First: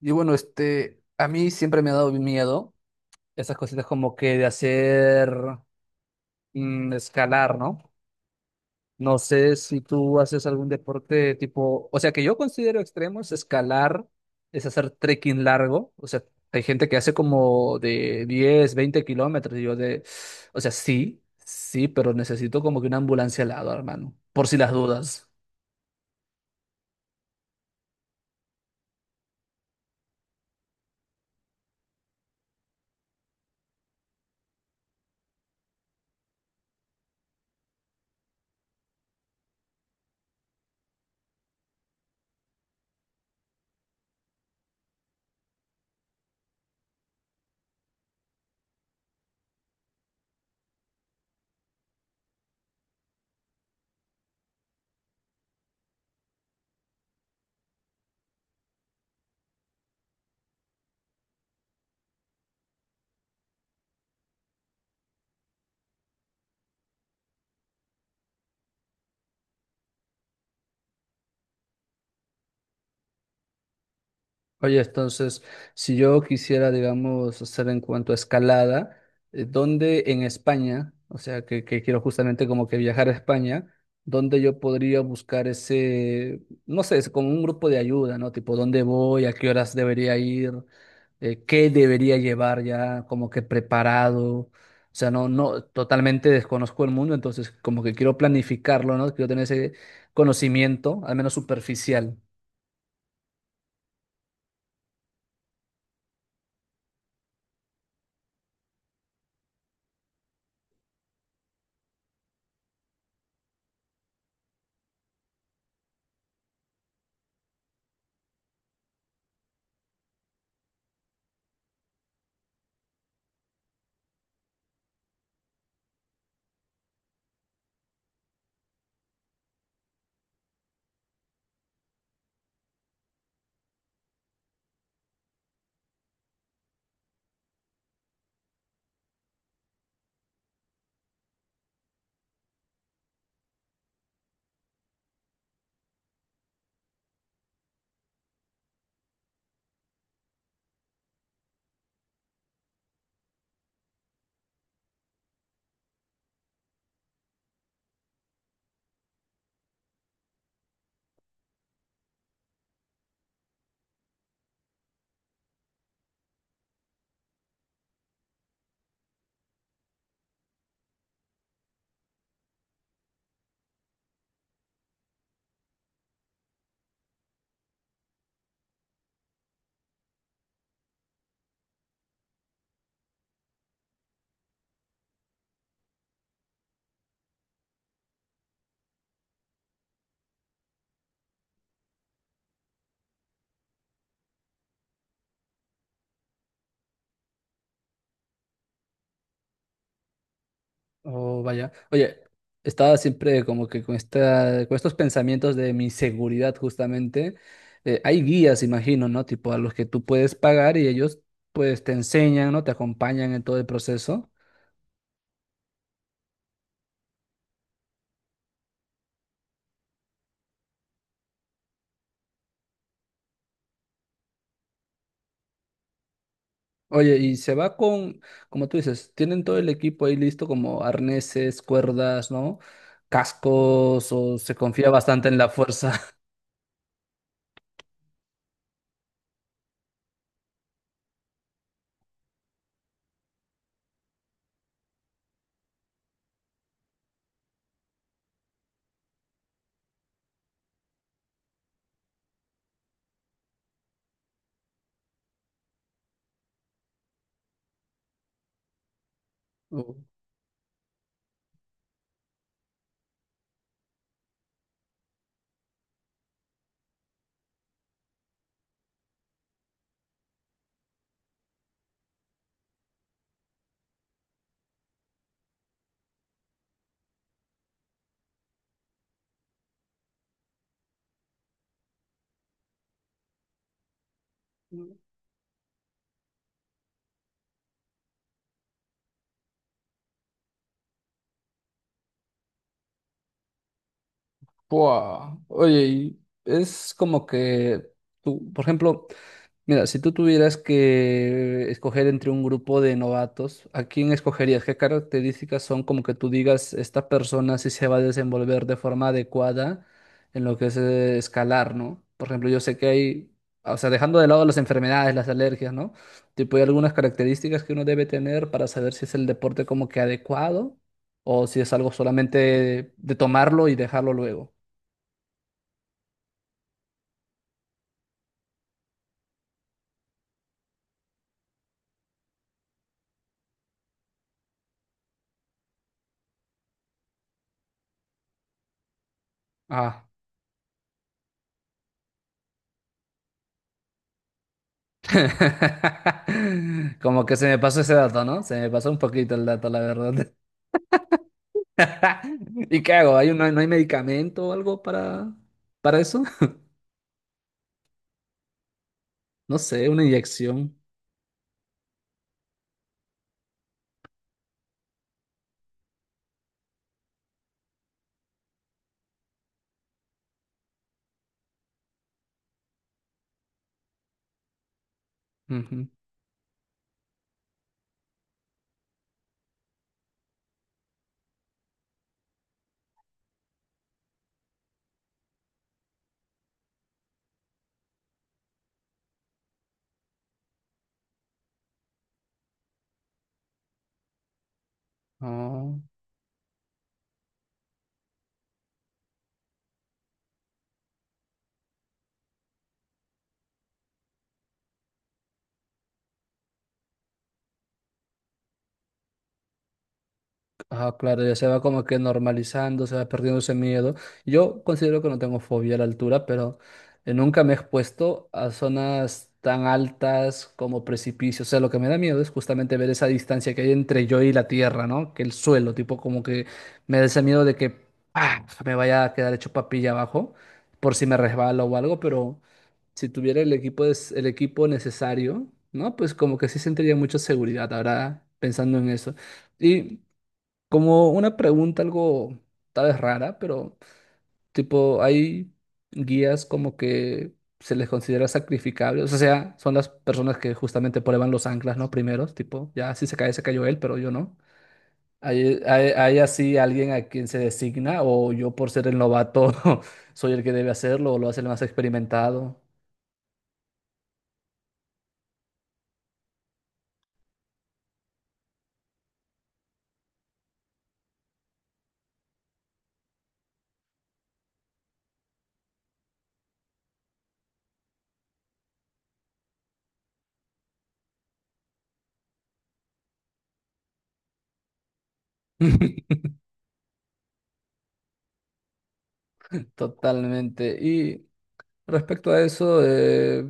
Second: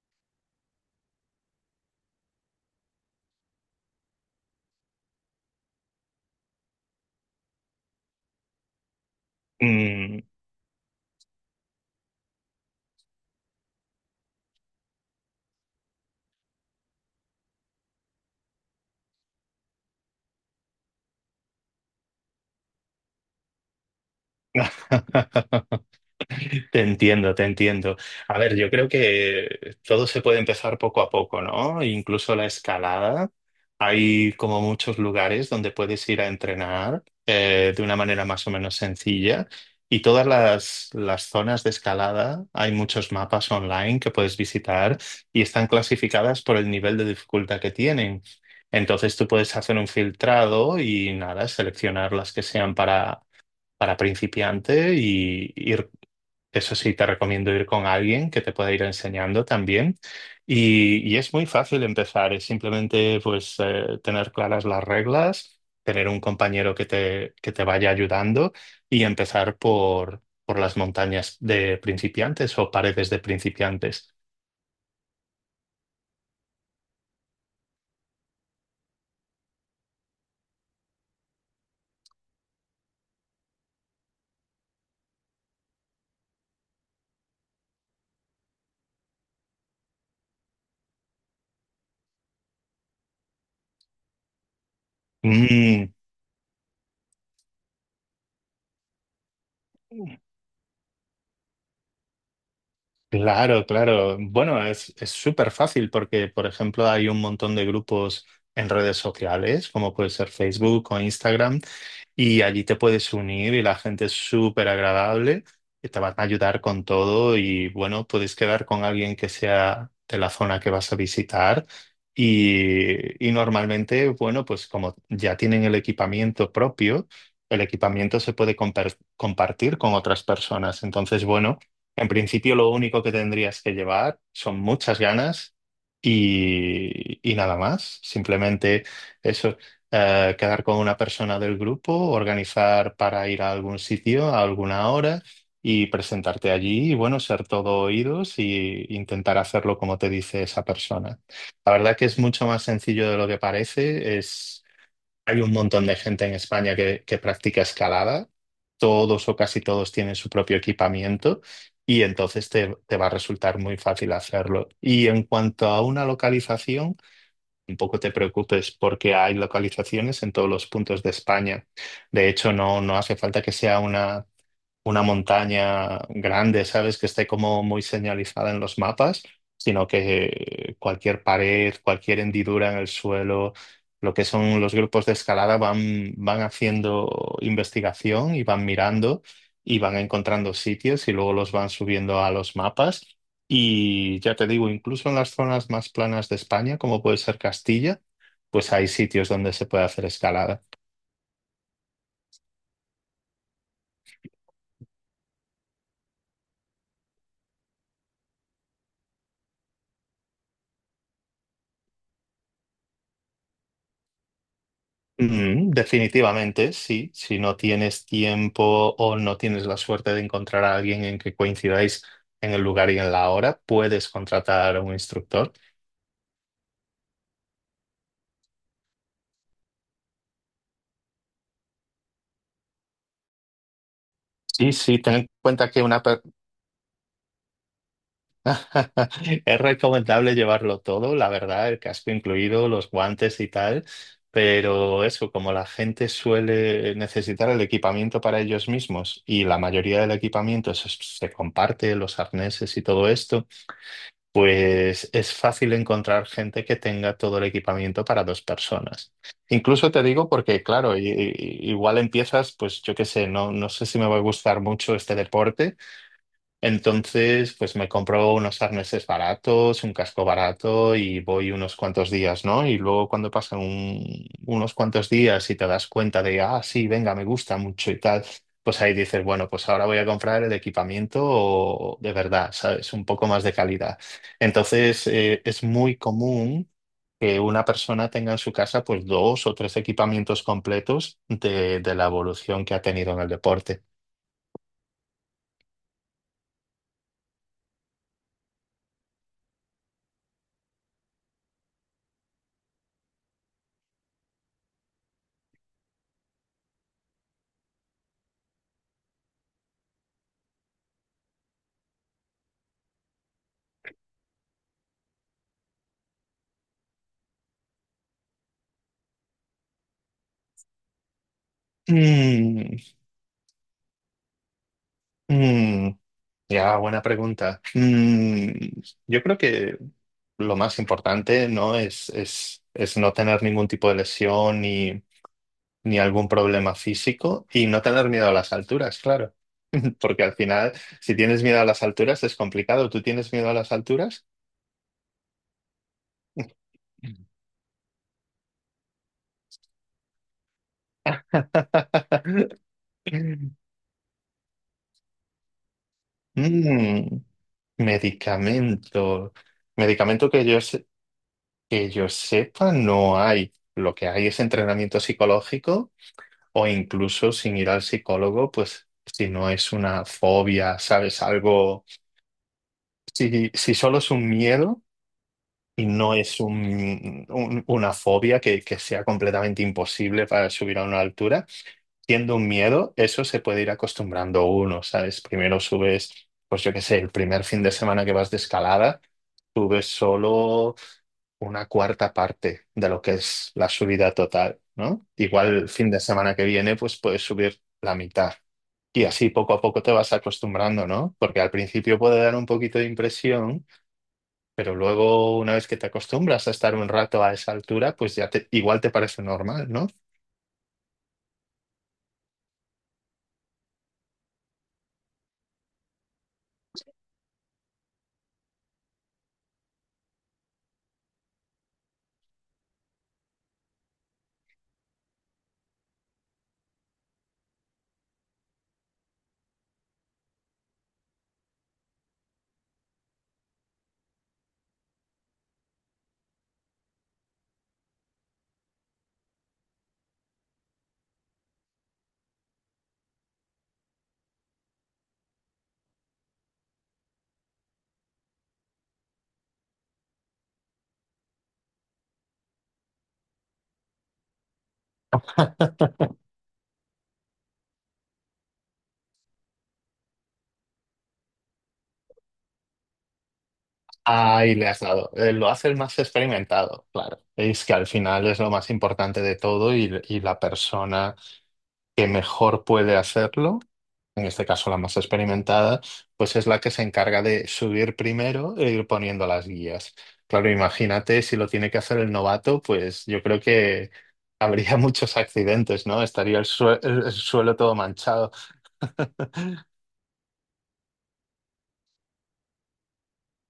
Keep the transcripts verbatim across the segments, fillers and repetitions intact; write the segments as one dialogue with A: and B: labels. A: Y bueno, este, a mí siempre me ha dado miedo esas cositas como que de hacer mm, escalar, ¿no? No sé si
B: Mm.
A: tú haces algún deporte tipo, o sea, que yo considero extremo es escalar, es hacer trekking largo, o sea, hay gente que hace como de diez veinte kilómetros, y yo de, o sea, sí, sí, pero necesito como que una ambulancia al lado, hermano, por si las dudas.
B: Te entiendo, te entiendo. A ver, yo creo que todo se puede empezar poco a poco, ¿no? Incluso la escalada. Hay como muchos lugares donde puedes ir a entrenar eh, de una manera más o menos sencilla. Y todas las, las zonas de escalada, hay muchos mapas online que puedes visitar y están clasificadas por el nivel de dificultad que tienen. Entonces tú puedes hacer un filtrado y nada, seleccionar las que sean para para principiante y ir, eso sí, te recomiendo ir con alguien que te pueda ir enseñando también. Y, y es muy fácil empezar, es simplemente pues eh, tener claras las reglas, tener un compañero que te, que te vaya ayudando y empezar por, por las montañas de principiantes o paredes de principiantes.
A: Oye, entonces, si yo quisiera, digamos, hacer en cuanto a escalada, eh, ¿dónde en España, o sea, que, que quiero justamente como que viajar a España, dónde yo podría buscar ese, no sé, es como un grupo de ayuda, ¿no? Tipo, ¿dónde voy? ¿A qué horas debería ir? eh, qué debería llevar ya como que preparado. O sea, no, no,
B: Mm.
A: totalmente desconozco el mundo, entonces como que quiero planificarlo, ¿no? Quiero tener ese conocimiento, al menos superficial.
B: Claro, claro. Bueno, es es súper fácil porque, por ejemplo, hay un montón de grupos en redes sociales, como puede ser Facebook o Instagram, y allí te puedes unir y la gente es súper agradable, y te van a ayudar con todo y bueno, puedes quedar con alguien que sea de la zona que vas a visitar y, y normalmente, bueno, pues como ya tienen el equipamiento propio, el equipamiento se puede compar- compartir con otras personas. Entonces, bueno, en principio lo único que tendrías que llevar son muchas ganas y, y nada más. Simplemente. Eso, eh, quedar con una persona del grupo, organizar para ir a algún sitio a alguna hora y presentarte allí y bueno, ser todo oídos y intentar hacerlo como te dice esa persona. La verdad que es mucho más sencillo de lo que parece. Es, hay un montón de gente en España que, que practica escalada. Todos o casi todos tienen su propio equipamiento y entonces te, te va a resultar muy fácil hacerlo. Y en cuanto a una localización, tampoco te preocupes porque hay localizaciones en todos los puntos de España. De hecho, no, no hace falta que sea una una montaña grande, ¿sabes? Que esté como muy señalizada en los mapas, sino que cualquier pared, cualquier hendidura en el suelo, lo que son los grupos de escalada van, van haciendo investigación y van mirando y van encontrando sitios y luego los van subiendo a los mapas. Y ya te digo, incluso en las zonas más planas de España, como puede ser Castilla, pues hay sitios donde se puede hacer escalada.
A: Oh, vaya. Oye, estaba siempre como que con esta, con estos pensamientos de mi seguridad, justamente. Eh, hay guías, imagino, ¿no? Tipo a los que tú puedes pagar y ellos pues te enseñan, ¿no? Te acompañan en todo el proceso.
B: Mm, definitivamente, sí. Si no tienes tiempo o no tienes la suerte de encontrar a alguien en que coincidáis en el lugar y en la hora, puedes contratar a un instructor.
A: Oye, y se va con, como tú dices, tienen todo el equipo ahí listo, como arneses, cuerdas, ¿no? Cascos, o se
B: Sí,
A: confía
B: sí, ten en
A: bastante en la
B: cuenta que
A: fuerza.
B: una per- es recomendable llevarlo todo, la verdad, el casco incluido, los guantes y tal, pero eso, como la gente suele necesitar el equipamiento para ellos mismos y la mayoría del equipamiento se, se comparte, los arneses y todo esto. Pues es fácil encontrar gente que tenga todo el equipamiento para dos personas. Incluso
A: Oh.
B: te digo porque, claro, i- i- igual empiezas, pues yo qué sé, no, no sé si me va a gustar mucho este deporte. Entonces, pues me compro unos arneses baratos, un casco barato y voy unos cuantos días, ¿no? Y luego cuando pasan un- unos cuantos días y te das cuenta de, ah, sí, venga, me gusta mucho y tal, pues ahí dices, bueno, pues ahora voy a comprar el equipamiento de verdad, ¿sabes? Un poco más de calidad. Entonces, eh, es muy común que una persona tenga en su casa pues dos o tres equipamientos completos de, de la evolución que ha tenido en el deporte.
A: Buah. Oye, y es como que tú, por ejemplo. Mira, si tú tuvieras que escoger entre un grupo de novatos, ¿a quién escogerías? ¿Qué características son como que tú digas, esta persona sí se va a desenvolver de forma adecuada en lo que es eh, escalar, ¿no? Por ejemplo, yo sé que hay, o sea, dejando de lado las enfermedades, las alergias, ¿no? Tipo, hay algunas características que uno debe tener para saber si es el deporte como que adecuado o si es algo
B: Mm,
A: solamente de tomarlo y dejarlo luego.
B: mm. Ya, buena pregunta. Mm, yo creo que lo más importante, ¿no? Es, es, es no tener ningún tipo de lesión ni, ni algún problema físico y no tener miedo a las alturas, claro.
A: Ah.
B: Porque al final, si tienes miedo a las alturas, es complicado. ¿Tú tienes miedo a las alturas?
A: Como que se me pasó ese dato, ¿no? Se me pasó un poquito el dato, la verdad. ¿Y qué hago? ¿Hay un- no hay no medicamento o algo para, para eso?
B: Mm, medicamento.
A: No sé, una
B: Medicamento que yo,
A: inyección.
B: se- que yo sepa, no hay. Lo que hay es entrenamiento psicológico. O incluso sin ir al psicólogo, pues si no es una fobia, ¿sabes? Algo, si, si solo es un miedo y
A: Ujú.
B: no es un, un- una fobia que, que sea completamente imposible para subir a una altura, siendo un miedo, eso se puede ir acostumbrando uno, ¿sabes? Primero subes, pues yo qué sé, el primer fin de semana que vas de escalada, subes solo una cuarta parte de lo que es la subida total, ¿no? Igual el
A: Oh.
B: fin de semana que viene, pues puedes subir la mitad. Y así poco a poco te vas acostumbrando, ¿no? Porque al principio puede dar un poquito de impresión, pero luego una vez que te acostumbras a estar un rato a esa altura, pues ya te, igual te parece normal, ¿no?
A: Ah, claro, ya se va como que normalizando, se va perdiendo ese miedo. Yo considero que no tengo fobia a la altura, pero eh, nunca me he expuesto a zonas tan altas como precipicios. O sea, lo que me da miedo es justamente ver esa distancia que hay entre yo y la tierra, ¿no? Que el suelo, tipo como que me da ese miedo de que ¡pah! Me vaya a quedar hecho papilla abajo por si me resbalo o algo, pero si tuviera el equipo, des- el equipo necesario, ¿no? Pues como que sí sentiría mucha seguridad ahora pensando en eso. Y como una pregunta algo tal vez rara, pero tipo, hay guías como que se les considera sacrificables. O sea, son las personas que justamente prueban los anclas, ¿no? Primeros, tipo, ya si se cae, se cayó él, pero yo no. ¿Hay, hay, hay así alguien a quien se designa o yo por ser el novato soy el que debe hacerlo o lo hace el más experimentado?
B: Ahí le has dado. Eh, Lo haces más experimentado, claro. Es que al final es lo más importante de todo y, y la persona que mejor puede hacerlo en este caso la más experimentada, pues es la que se encarga de subir primero e ir poniendo las guías. Claro, imagínate si lo tiene que hacer el novato, pues yo creo que habría muchos accidentes, ¿no? Estaría el, sue- el- el suelo todo manchado.
A: Totalmente. Y respecto a eso, eh,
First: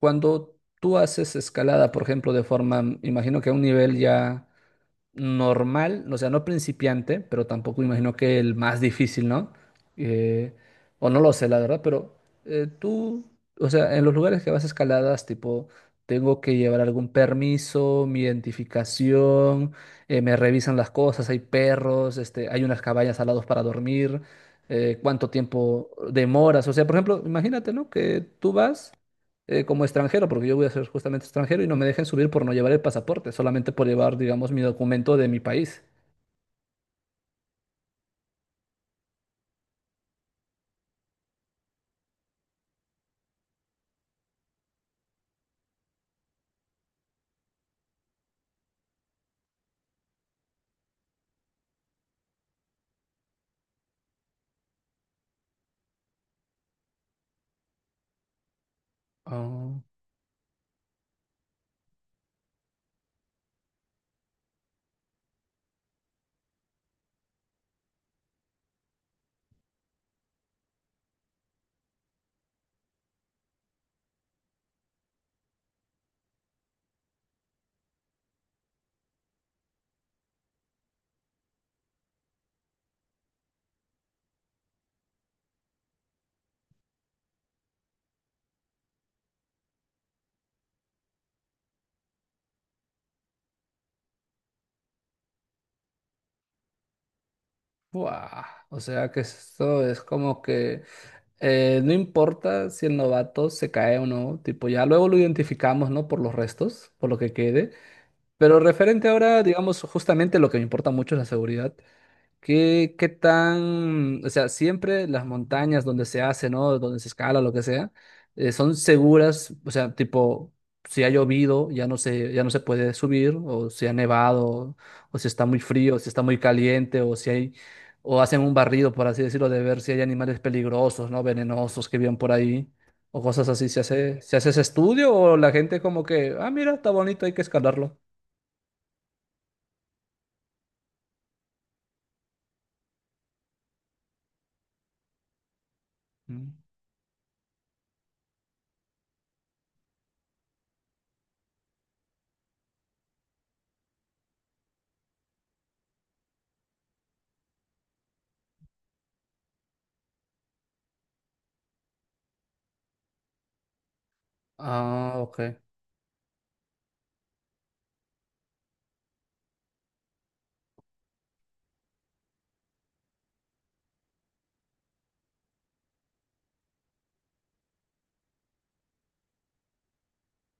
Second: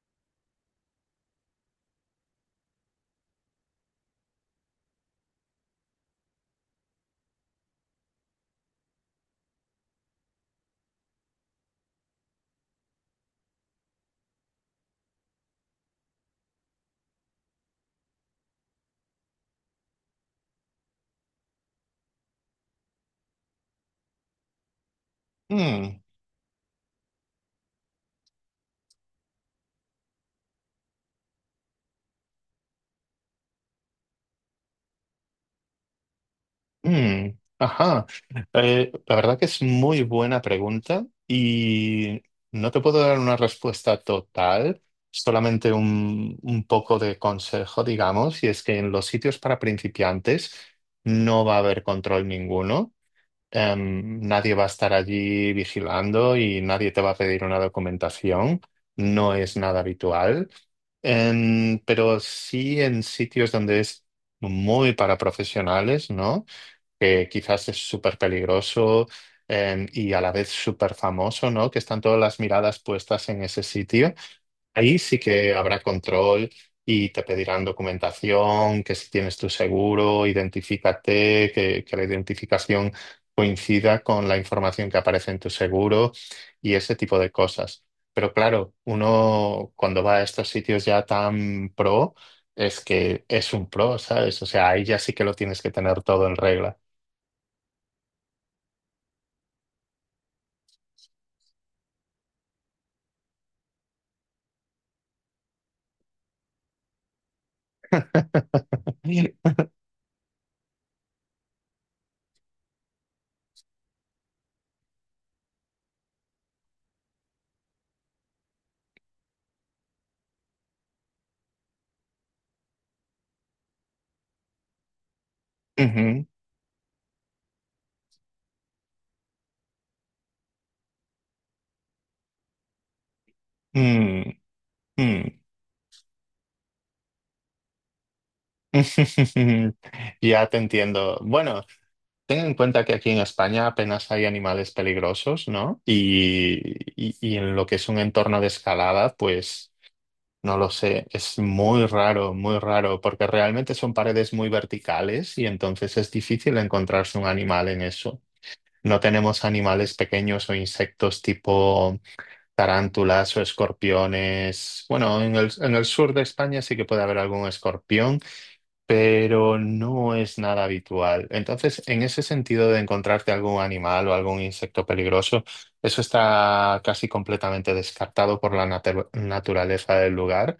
A: cuando tú haces escalada, por ejemplo, de forma, mm, imagino que a un nivel ya normal, o sea, no principiante, pero tampoco imagino que el más difícil, ¿no? Eh, o no lo sé, la verdad, pero eh, tú, o sea, en los lugares que vas a escaladas, tipo, tengo que llevar algún permiso, mi identificación, eh, me revisan las cosas, hay perros, este, hay unas cabañas al lado para dormir, eh, cuánto tiempo
B: Mm,
A: demoras, o sea, por ejemplo, imagínate, ¿no? Que tú vas eh, como extranjero, porque yo voy a ser justamente extranjero y no me dejen subir por no llevar el pasaporte, solamente por llevar, digamos, mi documento de mi país.
B: mm, ajá. Eh, la verdad que es muy buena pregunta y no te puedo dar una respuesta total, solamente un, un poco de consejo, digamos, y es que en los sitios para principiantes no va a haber control ninguno. Em, nadie va a estar allí vigilando y nadie te va a pedir una documentación. No es
A: Ah,
B: nada habitual. En- pero sí en sitios donde es muy para profesionales, ¿no? Que quizás es súper peligroso eh, y a la vez súper famoso, ¿no? Que están todas las miradas puestas en ese sitio. Ahí sí que habrá control y te pedirán documentación, que si tienes tu seguro, identifícate, que, que la identificación coincida con la información que aparece en tu seguro y ese tipo de cosas. Pero claro, uno cuando va a estos sitios ya tan pro, es que es un pro, ¿sabes? O sea, ahí ya sí que lo tienes que tener todo en regla.
A: buah. O sea que esto es como que eh, no importa si el novato se cae o no, tipo ya luego lo identificamos, ¿no? Por los restos, por lo que quede. Pero referente ahora,
B: Ay.
A: digamos, justamente lo que me importa mucho es la seguridad. ¿Qué, qué tan, o sea, siempre las montañas donde se hace, ¿no? Donde se escala, lo que sea, eh, son seguras, o sea, tipo, si ha llovido, ya no se, ya no se puede subir, o si ha nevado, o si está muy frío, o si está
B: Ujú,
A: muy caliente, o si hay, o hacen un barrido, por así decirlo, de ver si hay animales peligrosos, ¿no? Venenosos que viven por ahí, o cosas así. ¿Se hace,
B: mm,
A: se hace ese estudio o
B: mm.
A: la gente como que, ah, mira, está bonito, hay que escalarlo?
B: Ya te entiendo. Bueno, ten en cuenta que aquí en España apenas hay animales peligrosos, ¿no?
A: Mm.
B: Y, y- y en lo que es un entorno de escalada, pues no lo sé, es muy raro, muy raro, porque realmente son paredes muy verticales y entonces es difícil encontrarse un animal en eso. No tenemos animales pequeños o insectos tipo... Tarántulas o escorpiones.
A: Ah,
B: Bueno, en
A: ok.
B: el, en el sur de España sí que puede haber algún escorpión, pero no es nada habitual. Entonces, en ese sentido de encontrarte algún animal o algún insecto peligroso, eso está casi completamente descartado por la natu- naturaleza del lugar.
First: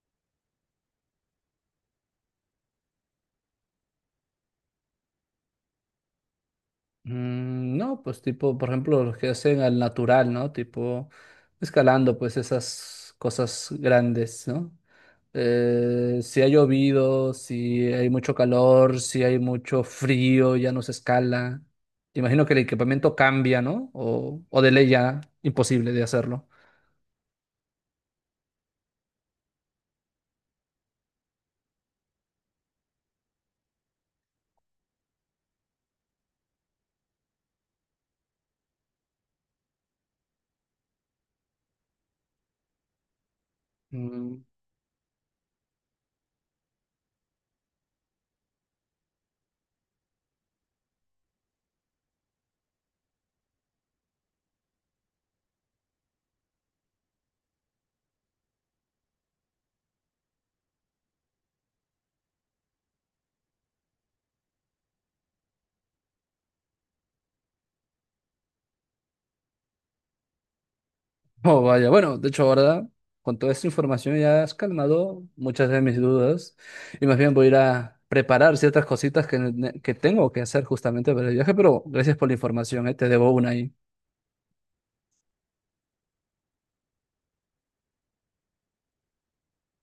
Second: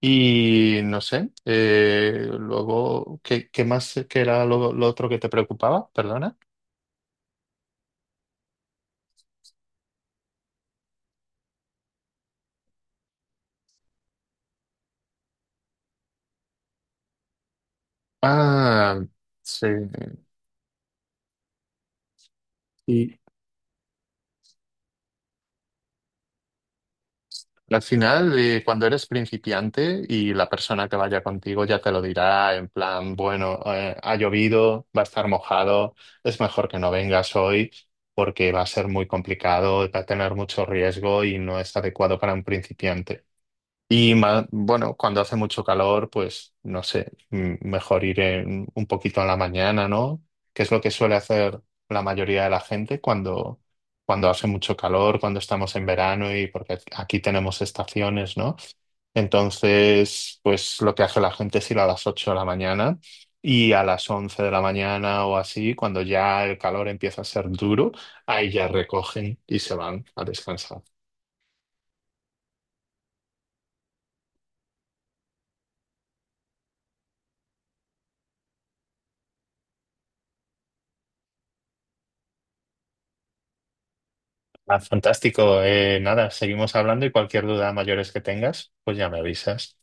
B: Y no sé, eh, luego, ¿qué, qué más, qué era lo lo otro que te preocupaba? Perdona.
A: Mm, no, pues tipo, por ejemplo, los que hacen al natural, ¿no? Tipo, escalando, pues esas cosas grandes, ¿no? Eh, si ha llovido, si hay mucho calor,
B: Ah,
A: si hay
B: sí.
A: mucho frío, ya no se escala. Imagino que el equipamiento cambia, ¿no? O, o de ley ya imposible de hacerlo.
B: Al final, eh, cuando eres principiante y la persona que vaya contigo ya te lo dirá en plan, bueno, eh, ha llovido, va a estar mojado, es mejor que no vengas hoy porque va a ser muy complicado, va a tener mucho riesgo y no es adecuado para un principiante. Y
A: Mm.
B: ma- bueno, cuando hace mucho calor, pues no sé, m- mejor ir en- un poquito a la mañana, ¿no? Que es lo que suele hacer la mayoría de la gente cuando, cuando hace mucho calor, cuando estamos en verano y porque aquí tenemos estaciones, ¿no? Entonces, pues lo que hace la gente es ir a las ocho de la mañana y a las once de la mañana o así, cuando ya el calor empieza a ser duro, ahí ya recogen y se van a descansar.
A: Oh, vaya, bueno, de hecho ahora con toda esta información ya has calmado muchas de mis dudas y más bien voy a ir a preparar ciertas cositas que, ne- que tengo que hacer justamente para el viaje, pero gracias por la información, ¿eh? Te debo una ahí.
B: Ah, fantástico. Eh, nada, seguimos hablando y cualquier duda mayores que tengas, pues ya me avisas.